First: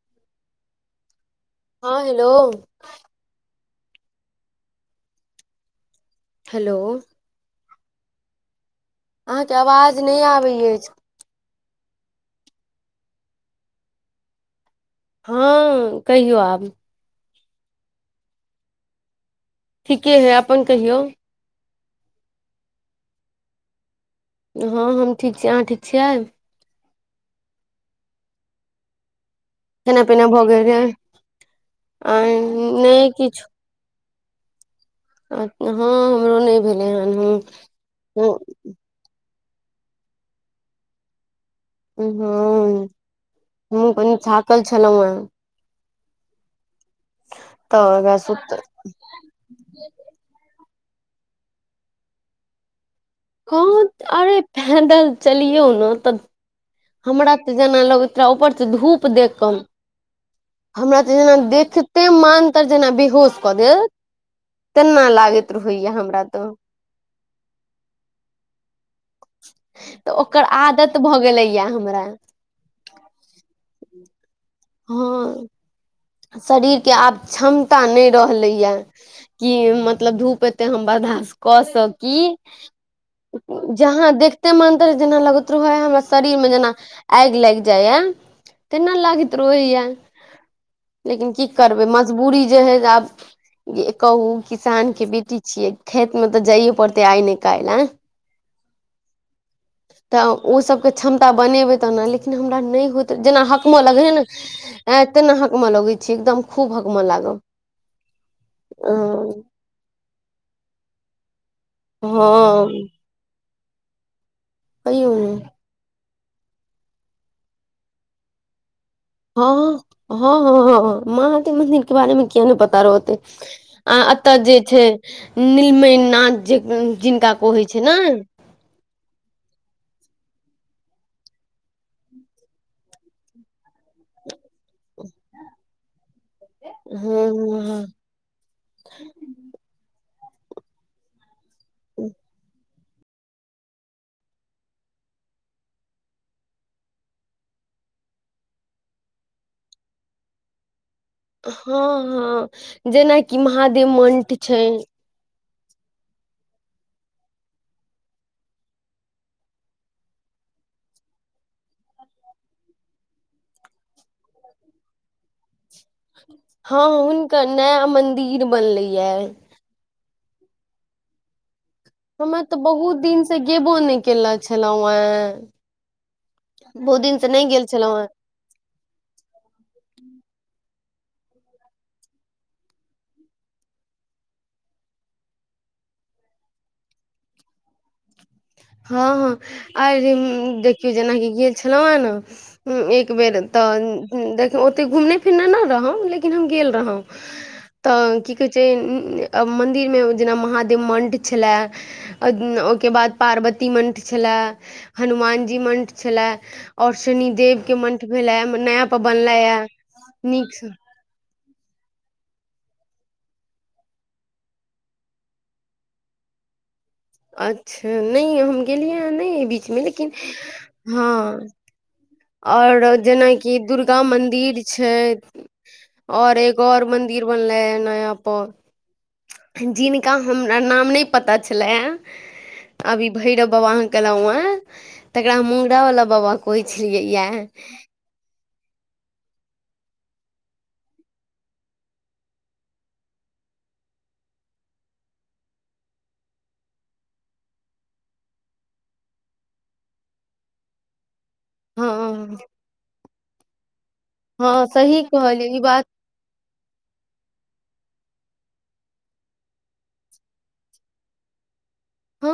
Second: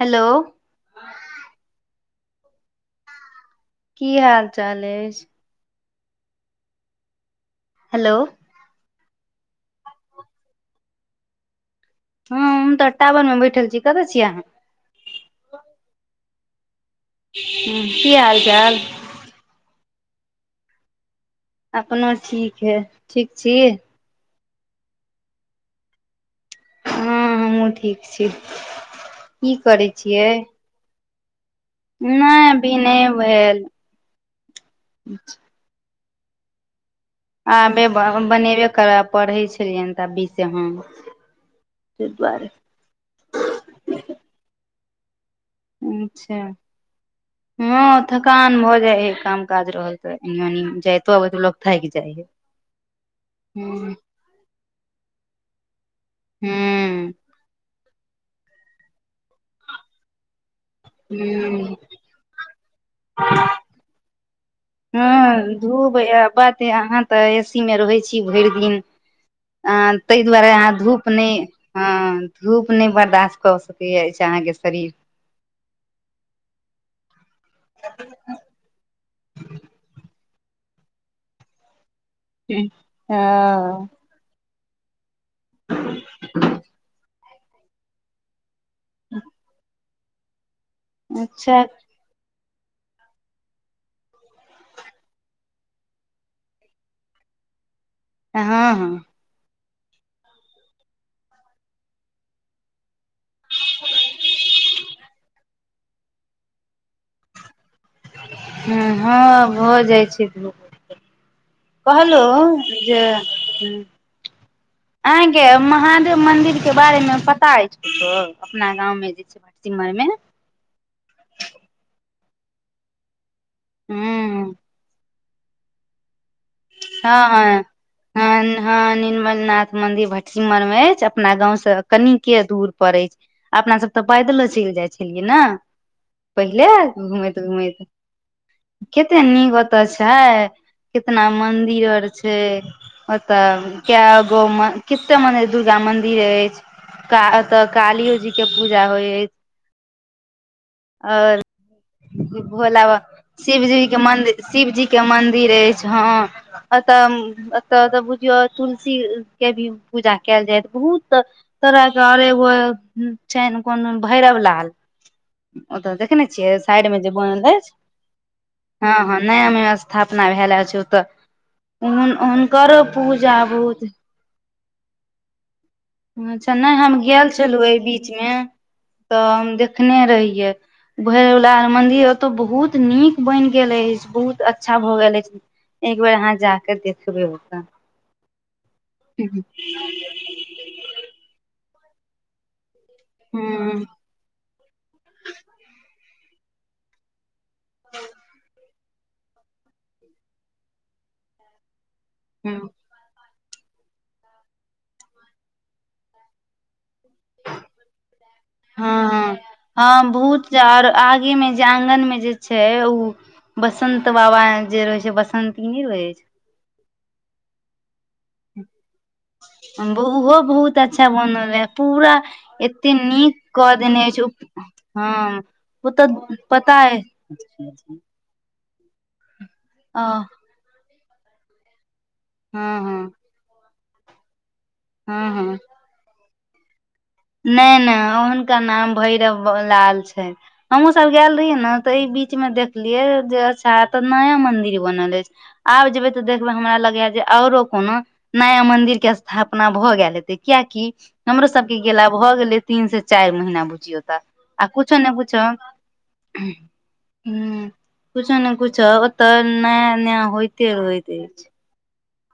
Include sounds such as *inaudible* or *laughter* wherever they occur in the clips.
Hello हँ hello की हाल चाल अछि हेलो हेलो अहाँकेँ आवाज नहि आबैय अछि हँ हम तऽ टावर मे बैठल छी कतय छीयै अहाँ हँ कहियौ आब ह की हाल चाल ठीके है अपन कहियौ अपनो ठीक हइ ठीक छी हँ हम ठीक छी अहाँ ठीक छियैय हँ हमहहुँ ठीक छी की करै खाना छियै *inaudible* आइ नहि अभी नहि किछु भेल हँ हमरो नहि भेल हनँ आबे बनेबे करब पढ़ै छलियनि तऽ अभी से हं हँ ह कनी थाकल छलहुँ ह अच्छा तऽ हँ ओकरा सुत थकान भऽ जाइ है काम काज रहल तऽ एनि एनी जाइतो अबो लोको थाकि जाइ हय कह अरे पैदल चलियौ ने तऽ हँ हमरा जेना लगैत रह ऊपर धूप देख कऽ हमरा हूँ से मान तर जेना बिहोश कऽ देल हँ धूप हमरा यैह तऽ बात अहाँ तऽ ए सी मे रहै छी भरि दिन अ तऽ ताहि ओकर दुआरे अहाँ आदत धूप भऽ नहि गेलैया हमरा हँ धूप नहि बर्दाश्त क सकै अछि अहाँ के शरीर हँ शरीर के आब क्षमता नहि रहलैया कि मतलब धूप ए बरदास्त कऽ सकी ज हँ े मानतर जेना लगतरु ह हमरा शरीर में जेना आगि लाग जाय य तेना लाग लेकिन की अच्छा करबै मजबूरी जे हय आब कहू किसान के बेटी छियै खेत मे तऽ जाइए पड़ते आइ नहि काल्हि आ हँ हँ तऽ ओ सब के क्षमता बनेबे तना लेकिन हमरा नहि होत जेना हकम लगै हे ने ए तेना हकम लगै छी एकदम खूब हकमऽ लागब ह अं हँ हो जाइ छै धूपप कहलो हँ जे ह कहियौ ने अहाँके महादेव मंन्दिर के बारे मे पता अछि किछो अपना गाँवमे जे हँ ब मरमे हँ हँ मह केे मन्दिर के बारे मे कििया ने पता रहते आ एतऽ ह जे छै नीलम ना जे हँ जिनका हँ कहै छै न हँ हँ निर्मल नाथ मंदिर भटसिमर मे अछि अपना गाँंव से कन के दूर पर अछि अपना सब तऽ पैदलो चलि जाइ छलियै ने पहिले हँ घूमैत हँ घूमैत कते नीक ओतऽ छै कितना मंदिर आर छै ओतऽ क गोव मे कते मने दुर्गा मंदिर अछि का तऽ कालियो जी के पूजा होइ हइ और हँ भोला हँ बाबा जेनाकि शिवजी महादेव के मंठ मंदिर छै शिवजी के मंदिर अछि हँ एतऽ एतयऽ बुझियौ तुलसी के भी पूजा कयल जायत बहुत तोरह के आओर एगो छनि कोनो भैरव लाल ओतऽ देखने छियै हँ साइड में जे हुनकर बनल अछि नया मंदिर बनले हँ हँ या नया मे स्थापना भएल अछि ओतऽ हमे तऽ हुनकरो बहुत दिन से पूजा गेबो बहुत नहि कनेे छलहुँ हँ अच्छा नहि हम गेल छलहुँ एहि बीच मे तऽ हम देखने रहियै भरवला मन्दिर ओतय बहुत नीक बनि गेल अछि बहुत अच्छा भऽ गेल अछि एक बेार यहाँ जाक देखबै ओकरा हँ हँ आर देखियौ जेनाकि गेल छलहुँ हे ने एक बेर तऽ हूँ देख ओते घुमने फिरने न रहौ लेक हम गेल रहौ तऽ की कह से मन्दिरमे जेना महादेव मण्ड छलै हँ ओहिके बाद पार्वती मन्त्र छलै हनुमानजी मन्त्र छलै और शनिदेव के मंठ भेले नया पर बनले य नीकसँ आगेमे जे आंगनमे जे छै ओ बसंत बाबा जे रहे छै बसंत ई नहि रहे छै अच्छा नहि हम गेलियै ह नहि बीचमे छै लेकिन ओहो बहुत हँ अच्छा बनल रहे पूरा आओर एते नीक जेनाकि कऽ दुर्गा देने छै मन्दिर छै हँ ओ तऽ और एक पता और अइ मंदिर बनलै नया जिनका हँ हमरा नाम नहि पता छलै हँ आब ई हँ भैरव बाबा अह केलहु ह हँ तकरा हँ मुंगरा वाला बाबा कहै छै *unintelligible* नहि नहि ओहुनका नाम भैरव लाल छै हमहुँ सब गेल रहियै ने तऽ ई बीच मे देखलियै जे अच्छा एतऽ नया मंदिर बनल अछि आब जेबै तऽ देखबै हमरा लगैए जे औरो कोनो नया मंन्दिर के स्थापना भऽ गेल हेते कियकि हमरो सब गेला भऽ हँ गेलै तीन से चारि महीना बुझियौ त हँ आ कुछो सही ने कुछो कहलियै ई बात हम्म कुछो ने कुछो ओतऽ नया नया होते रहइत अछि हँ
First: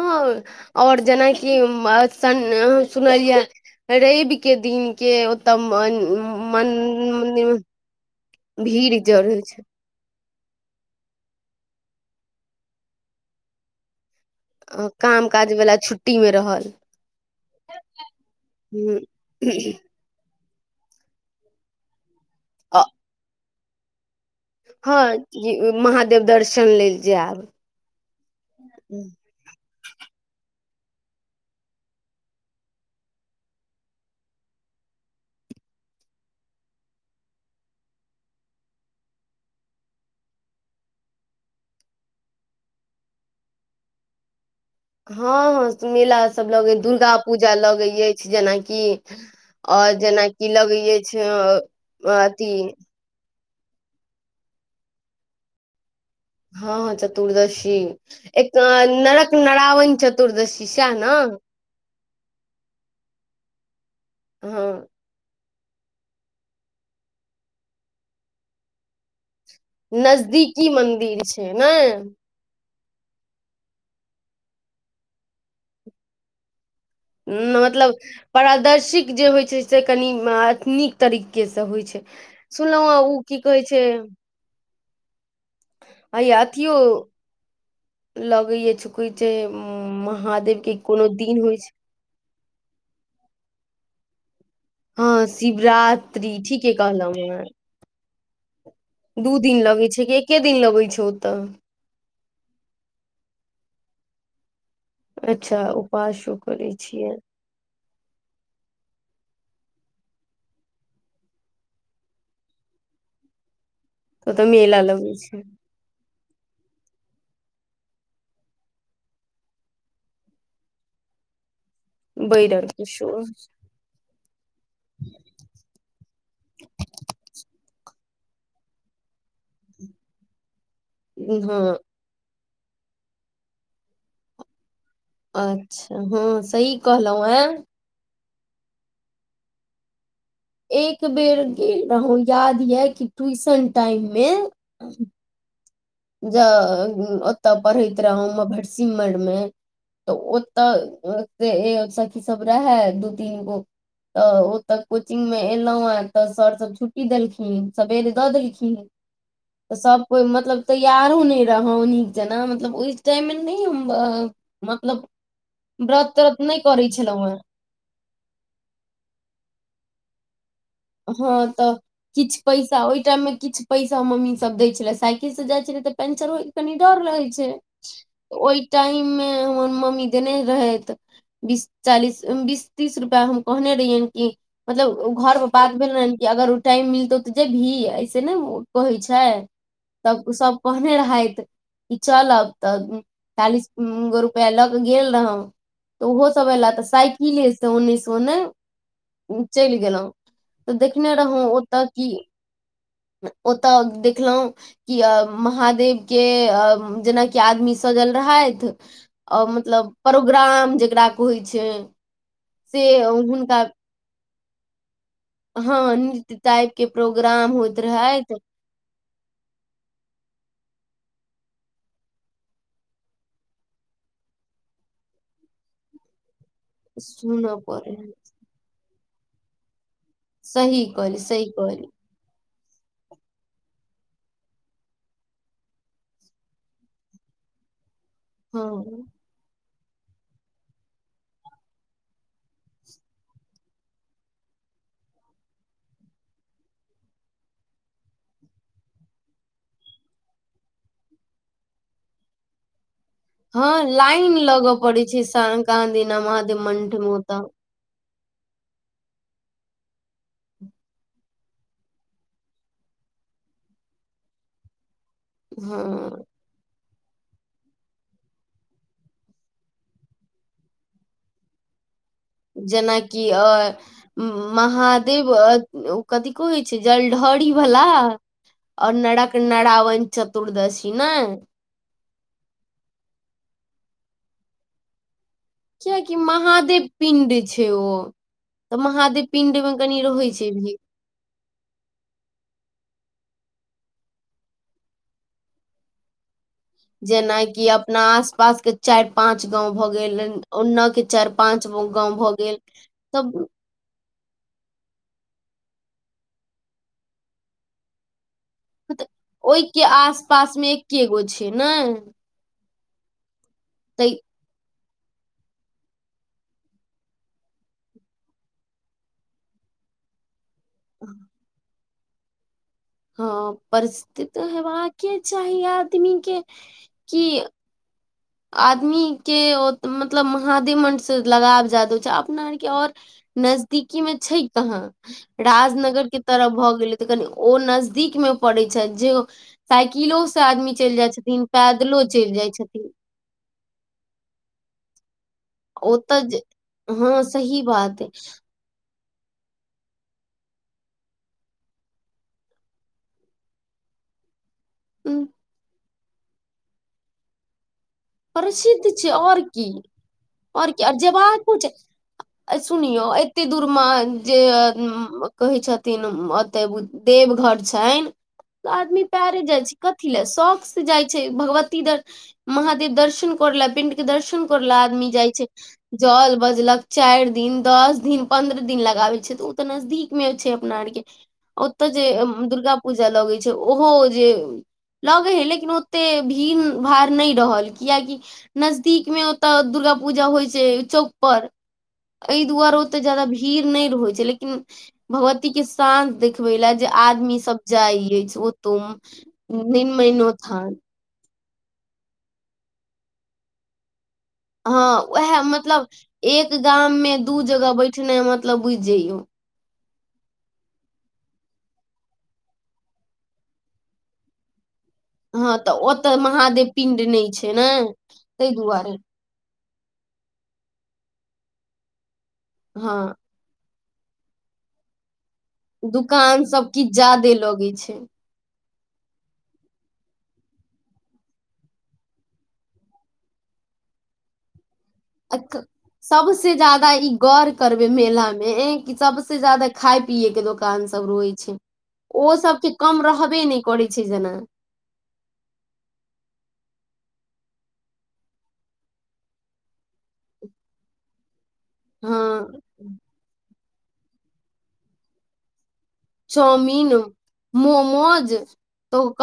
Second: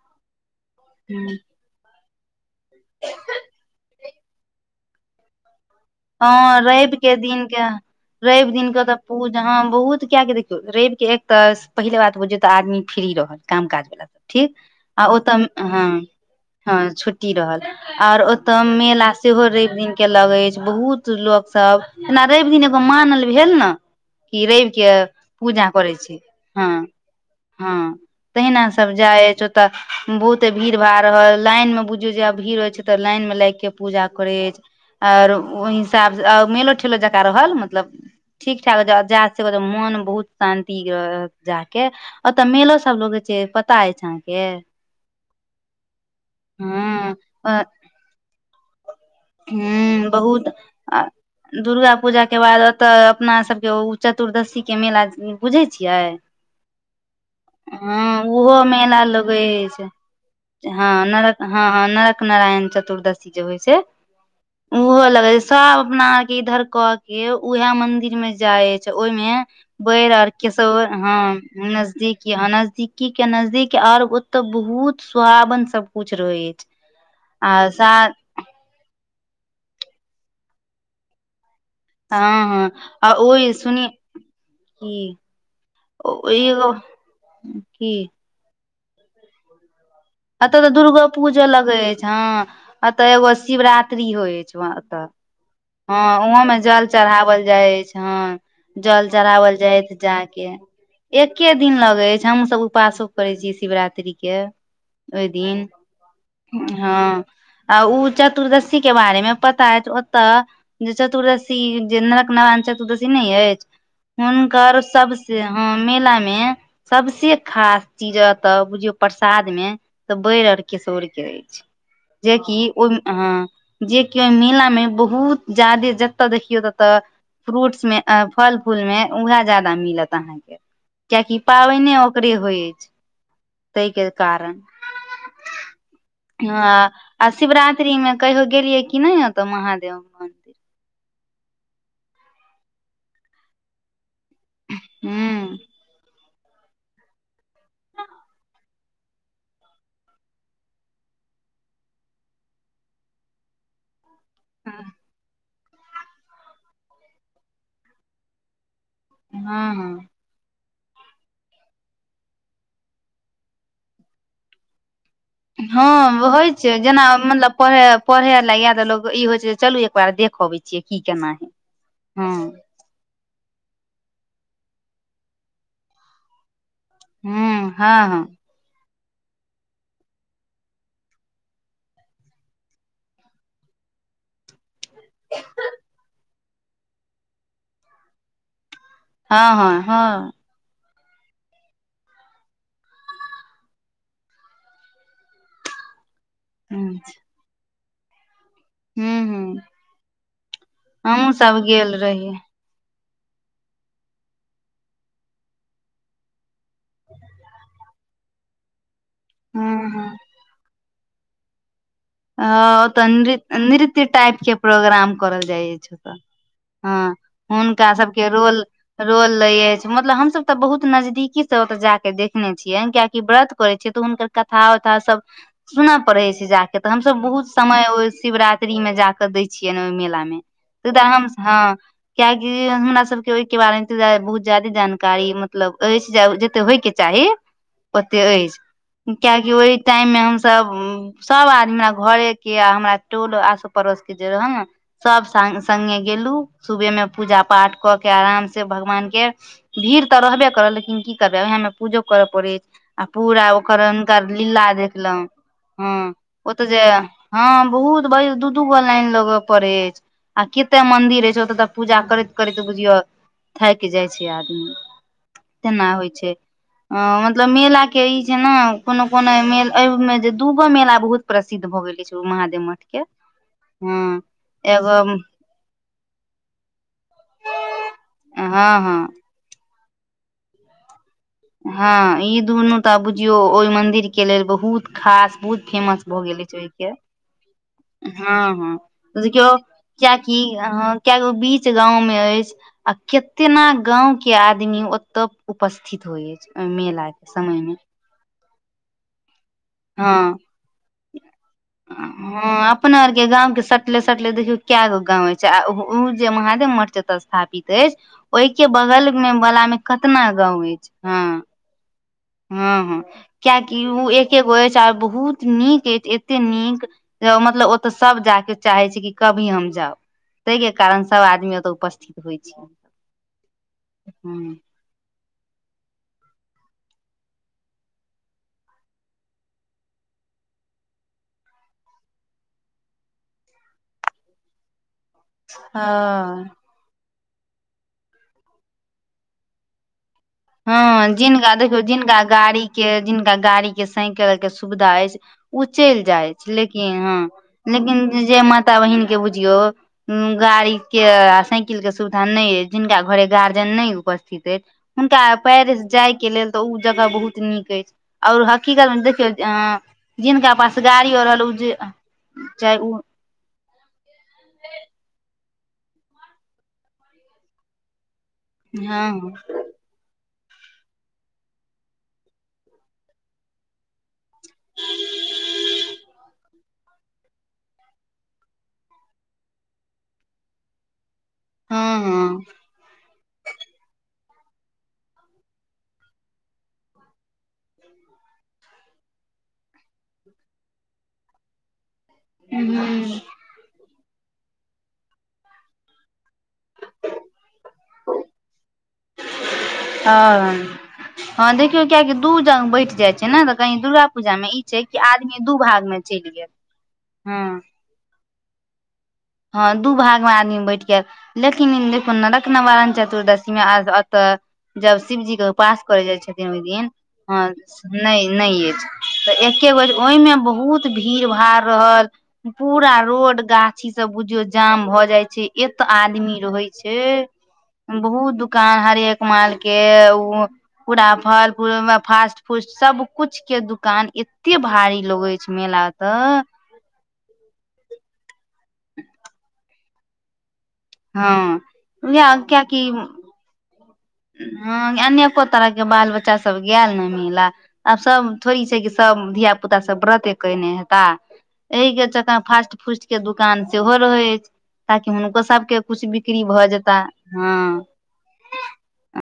आओर ह जेनाकि म अ सन सुनलियै रविक के दिन के ओतऽ मन ह रवि के दिन मंदिर मे के रवि दिन के तऽ भीड़ जड़ पूज होइ ह छै बहुत क के देख रविक के एक तऽ पहिले बात बुझियौ तऽ आदमी फ्री रहल काम काज वला सब ठीक अ, आ ओ काम तऽ काज वाला हँ छुट्टी मे रहल हं छुट्टी रहल और ओतय मेला सेहो रवि दिन *unintelligible* अछि बहुत लोक सब जेना रवि दिन ह एगो मानल भेल ने कि रवि के हँ पूजा जी, करै छै महादेव हँ दर्शन लेल जायब हँ तहिना सभ जाय तऽ बहुते भीड़ भा रहल लाइन मे बुझू जे आब भीड़ होइ छै तऽ लाइन मे लागि के पूजा करै अछि आओर ओहि हिसाबसँ मेलो ठेलो जकाँ रहल मतलब ठीक ठाक *unintelligible* मन बहुत शांति रह जाके ओतय मेलो सब लग छै पता अछि अहाँके हँ हँ मेला सभ लगै दुर्गा हँ पूजा लगै अछि जेनाकि और हू बहुत जेनाकि लगै अछि दुर्गा पूजा के अथी बाद ओतऽ अपना सबके चतुर्दशी के मेला बुझै छियै हँ हँ चतुर्दशी हँ एक ओहो मेला नरक लगै अछि नरावण चतुर्दशी सएह हँ ने नरक हँ नरक नारायण चतुर्दशी जे होइ छै हँ हुअ लगै छै सब अपना आर के इधर कऽ के उएह मंदिर में जाय छै ओहिमे बैर आओर नजदीकी कशोर हँ मन्दिर छै ने नजदीक यहा नजदीकी के नजदीक और ओते बहुत सुोहावन सब कुछ रहे अछि आ मतलब साथ पारदर्शिक जे होइ छै से कनि नीक तरिके से होइ छै हँ हँ सुनलहुँ हेँ आ ओ की ओइ कहै छै सुनि कि हैया अथीयो की लगैछ छुक एतय तऽ दुर्गो पूजा लगे अछि हँ एतय एगो शिवरात्रि होय अछि व हँ शिवरा हँ ओहोमे जल चढ़ाओल जाइ अछि हँ जल दू चरावल दिन लगै जायत छै कि जा एके के दिन लगै छै ओतऽ एके दिन लगै हमसभ उपवासो करे छीयै शिवरात्रि के ओहि अच्छा दिन उपासो करै छियै हँ आ ओ चतुर्दशी के बारे मे पता अछि ओतऽ जे चतुर्दशी जे नरक *unintelligible* चतुर्दशी नहि अछि ओतऽ हुनकर मेला लगै सबसे छै हँ मेलामे सबसे खास चीज अ तऽ बुझियौ प्रसाद मे तऽ बैर आर किशोर के अछि बैर जेकि आर के ओहि शो अ जे केओ ओहि मेला मे बहुत जादे जतय देखियौ ततऽ फ्रूट्स मे फल फूल मे उएह जादा मिलत अहाँके कियाकि हँ पाबनि ओकरे होइ अछि ताहि के कारण अच्छा हँ सही कहलहुँ हैं *unintelligible* मे कहियो गेलियै की नहि ते महादेव कन एक बेर गेल रहौ याद यै कि ट्यूशन टाइम मे हँ ज ओतय पढ़ैत रहौ भटसिमैरमे तऽ ओतऽ सखी सब रहै दू तीन गो तऽ ओ तऽ कोचिंग मे एलहु ह तऽ सर सब छुट्टी देलखिन सवेरे दऽ देलखिन हँ तऽ सब हँ कोइ मतलब तैयारो नहि रहौ नीक जेना मतलब ओहि टाइममे नहि हम मतलब व्रत हँ त्रत होइ नहि छै करै जेना छलहुँ हेँ मतलब पढ़े पढ़े लए या त लोग ई होइ छै चलू एकबार देख अबै छियै की केना है हँ तऽ हँ किछ पैसा ओहि टाइम मे किछ पैसा मम्मी सब दै छले साइकिल से जाइ छले त पेंचर हो कनि डर रहै छै हूँ हँ हँ ओहि टाइम मे हमर मम्मी देने रहैत बीस चालीस बीस तीस रुपआ हम कहने रहियै कि मतलब घरमे बात भेल अगर ओ टाइम मिलतौ तऽ जेबी ऐसे ने कहै छै हँ हँ तब हँ सब कहने रहइत ई चलब तऽ चालिस गो रुपआ लऽ के गेल रहौ तऽ ओहो सब एयला तऽ हूँ साइकिले से ओने से ओने हूँ चलि गेलौं तऽ देखने हमहुँ रहौ सब ओतऽ गेल की रहियै ओतऽ देखलौं कि अ महादेव के अ जेनाकि आदमी सजल रहथि आ हँ मतलब हँ प्रोग्राम जकरा कहइ छै से आ तऽ हुनका नृत-नृत्य टाइप के प्रोग्राम करल जाइ अछि हँ नृत्य टाइप के हँ प्रोग्राम होइत हुनका सबके रहथि रोल रोल ले अछि मतलब हमसभ तऽ बहुत नजदीकी से ओत जाक देखने छियै कियाकि व्रत करे छियै तऽ हुनकर कथा उथा सब सुनऽ पड़ै छै जाक तऽ हमस बहुत सुनऽ समय पड़ै ओ शिवरात्रि मे जाके दय छियै ने ओहि मेला मे सही कहली *unintelligible* सही हँ कहली कआकि हमरा सबके ओहि के बारे मे त बहुत जादे जानकारी मतलब अछि जे जते होय के चाही ओते हँ अछि कियकि ओहि टाइम मे हमसभ सब आदमी हमरा घरे के आ हमरा टोल आसो पड़ोस के जे रहै ने सब स संगे गेलू सुबह मे पूजा पाठ कऽ के आराम से भगवान के भीड़ तऽ रहबे करल लेकिन की करबै उएहमे पूजो करय पड़ैत अछि आ पूरा ओकर हँ हुनकर लाइन लीला लगऽ पड़ै छै देखलहुं साँझ हँ दिना ओ महादेव त जे मंठ मे ओतऽ ह बहुत ब दू दूगो लाइन लगय पड़े अछि आ कते मंदिर होइ छै ओत त पूजा करैत करैत बुझियौ थाकि जाइय छै। आदमी तेना होइ हँ छै अ मतलब मेला के ई छै ने, कोनो-कोनो मेलामे जे दू गो मेला बहुत प्रसिद्ध भ गेले छै। जेनाकि अ एगो महादेव कथी क होइ छै जलढ़री वला हँ हँ कना रावन चतुर्दशी ने हँ ई दुनू त बुझियौ ओहि मंन्दिर के लेल बहुत खास बहुत फेमस कियाकि भऽ गेले छै महादेव ओहिके पिंड छै ओ हँ हँ तऽ महादेव देखियौ पिंड में कनी क्य रहै की छै भीड़ अह कियाकी वो बीच गांव में अछि आ केतना गांव के आदमी ओते उपस्थित धोए जेनाकि अपना आस पास के चारि पाच गाँंव भ गेल हँ ओन्ने के चारि पाच गाँंव भए गेल हँ अपना आरके तब गाँव के सटले सटले देखियौ काय गो गांव छै आ ओ जे महादेव मठ जते स्थापित अछि ओहिके मतलब बगलवला मे कतना गाम अछि, हँ? नहि हँ हँ कियाकि ओ एके गो अछि आ बहुत नीक अछि एते नीक मतलब ओतऽ सभ जायके चाहे छै। कि कभी हम जाउ ताहि के कारण सभ आदमी ओत उपस्थित होइ छै हँ परिस्थित हेबाके चाही आदमी के की आदमीके ओ मतलब महादे म्डसँ लगाव जाय द होै छै अपना आरके आओर नजदीकी में छै कहाँ राजनगर के हँ तरफ भ गेलै त कनि ओ नजदीक मे पड़ैत छै जे साइकिलो से आदमी चलि जाइ हँ छथिन जिनका देखियो पैदलो जिनका चलि जाइ गाड़ी छथिन के जिनका गाड़ी साइकल के सुविधा अछि ओ चलि ओतऽ जाइ जे- छै लेकिन हँ सही लेकिन बात जे म एकटा बहिन के बुझियौ गाड़ी के आ साइकिल के सुविधा नहिय जिनका घरे गार्जियन नहि उपस्थित अय हुनका अइ पेरिस जाय लेल तऽ उ जगह बहुत नीक अछि। ओर प्रसिद्ध हकीकत में छै देखियौ और अ की जिनका और पास की और गाड़ी रहल ओ जेबाको जे छै चाहे ओ सुनियौ एते दूरमे जे कहैत छथिन, ओते देवघर छनि। आदमी हँ हँ पायरे जाइ छै कथी लए शौक से जाइ छै भगवती धर महा दर्शन कर ल पिण्ड के दर्शन कर ले आदमी जाइ छै जल बजलक चारि दिन, दस दिन, पन्द्रह दिन लगाबल छै तऽ ओ तऽ नजदीक अछि। मे छै। अपना आर के ओतय हँ जे हँ दुर्गा पूजा लगै छै। ओहो जे लगे हय लेकिन ओते भीड़ भार ने रहल कियाकि नजदीक मे ओतय दुर्गा पूजा होइ छै चौक पर एहि दुआरे हूँ ओतेक हूँ जादा भीड़ नहि रहै छै लेकिन भगवतीक साँझ देखबाक लेल जे आदमी सभ जाइ अछि, ओतो। ह हँ देखियौ कियकि दू जग बैठ जाइ छै। ने तऽ कही दुर्ग हँ उएह मतलब गेल एक गाम मे हँ दू जगह बैठना मतलब बुझि जइयौ हँ दू भाग मे आदमी मे बैठके लिखिन देख, रकनवण चतुर्दशी आज अछि। जब शिवजीे के हँ तऽ उपास करय ओतऽ जाइ छथिन ओहि महादेव दिन पिंड नहि ह छै ने ने ताहि दुआरे अछि त एके गो ओहिमे बहुत भीड़ भाड़ रहल पूरा हँ रोड गाछ सभ बुझियो जाम भऽ जाइ छै। एत आदमी दुकान रहै सब किछ छै। ज्यादे लगै छै बहुत दुख कान हरेक मालके ओ पूरा फल पू फास्ट फूड सबकिछु के दुकान एते भारी लगै छै मेला तऽ जादा ई गौर करबे मेला में ए कि सबसे जादा खाय पिये के दोकान से सभ रोय छै। हँ उएह ओ सबके कम रहबे नहि करै छै। जेना ह अनेको तरहके बाल बच्चा सब ग ने मिला आब सभ थोड़ी छै कि सभ धिय पुता सब व्रते कने हेता एहि के चकका हँ फास्ट फूड के दुकान सेहो रहै अछि ताकि हुनको सबके कुछ बिक्री भऽ चाउमिन जेता हँ मोमोज त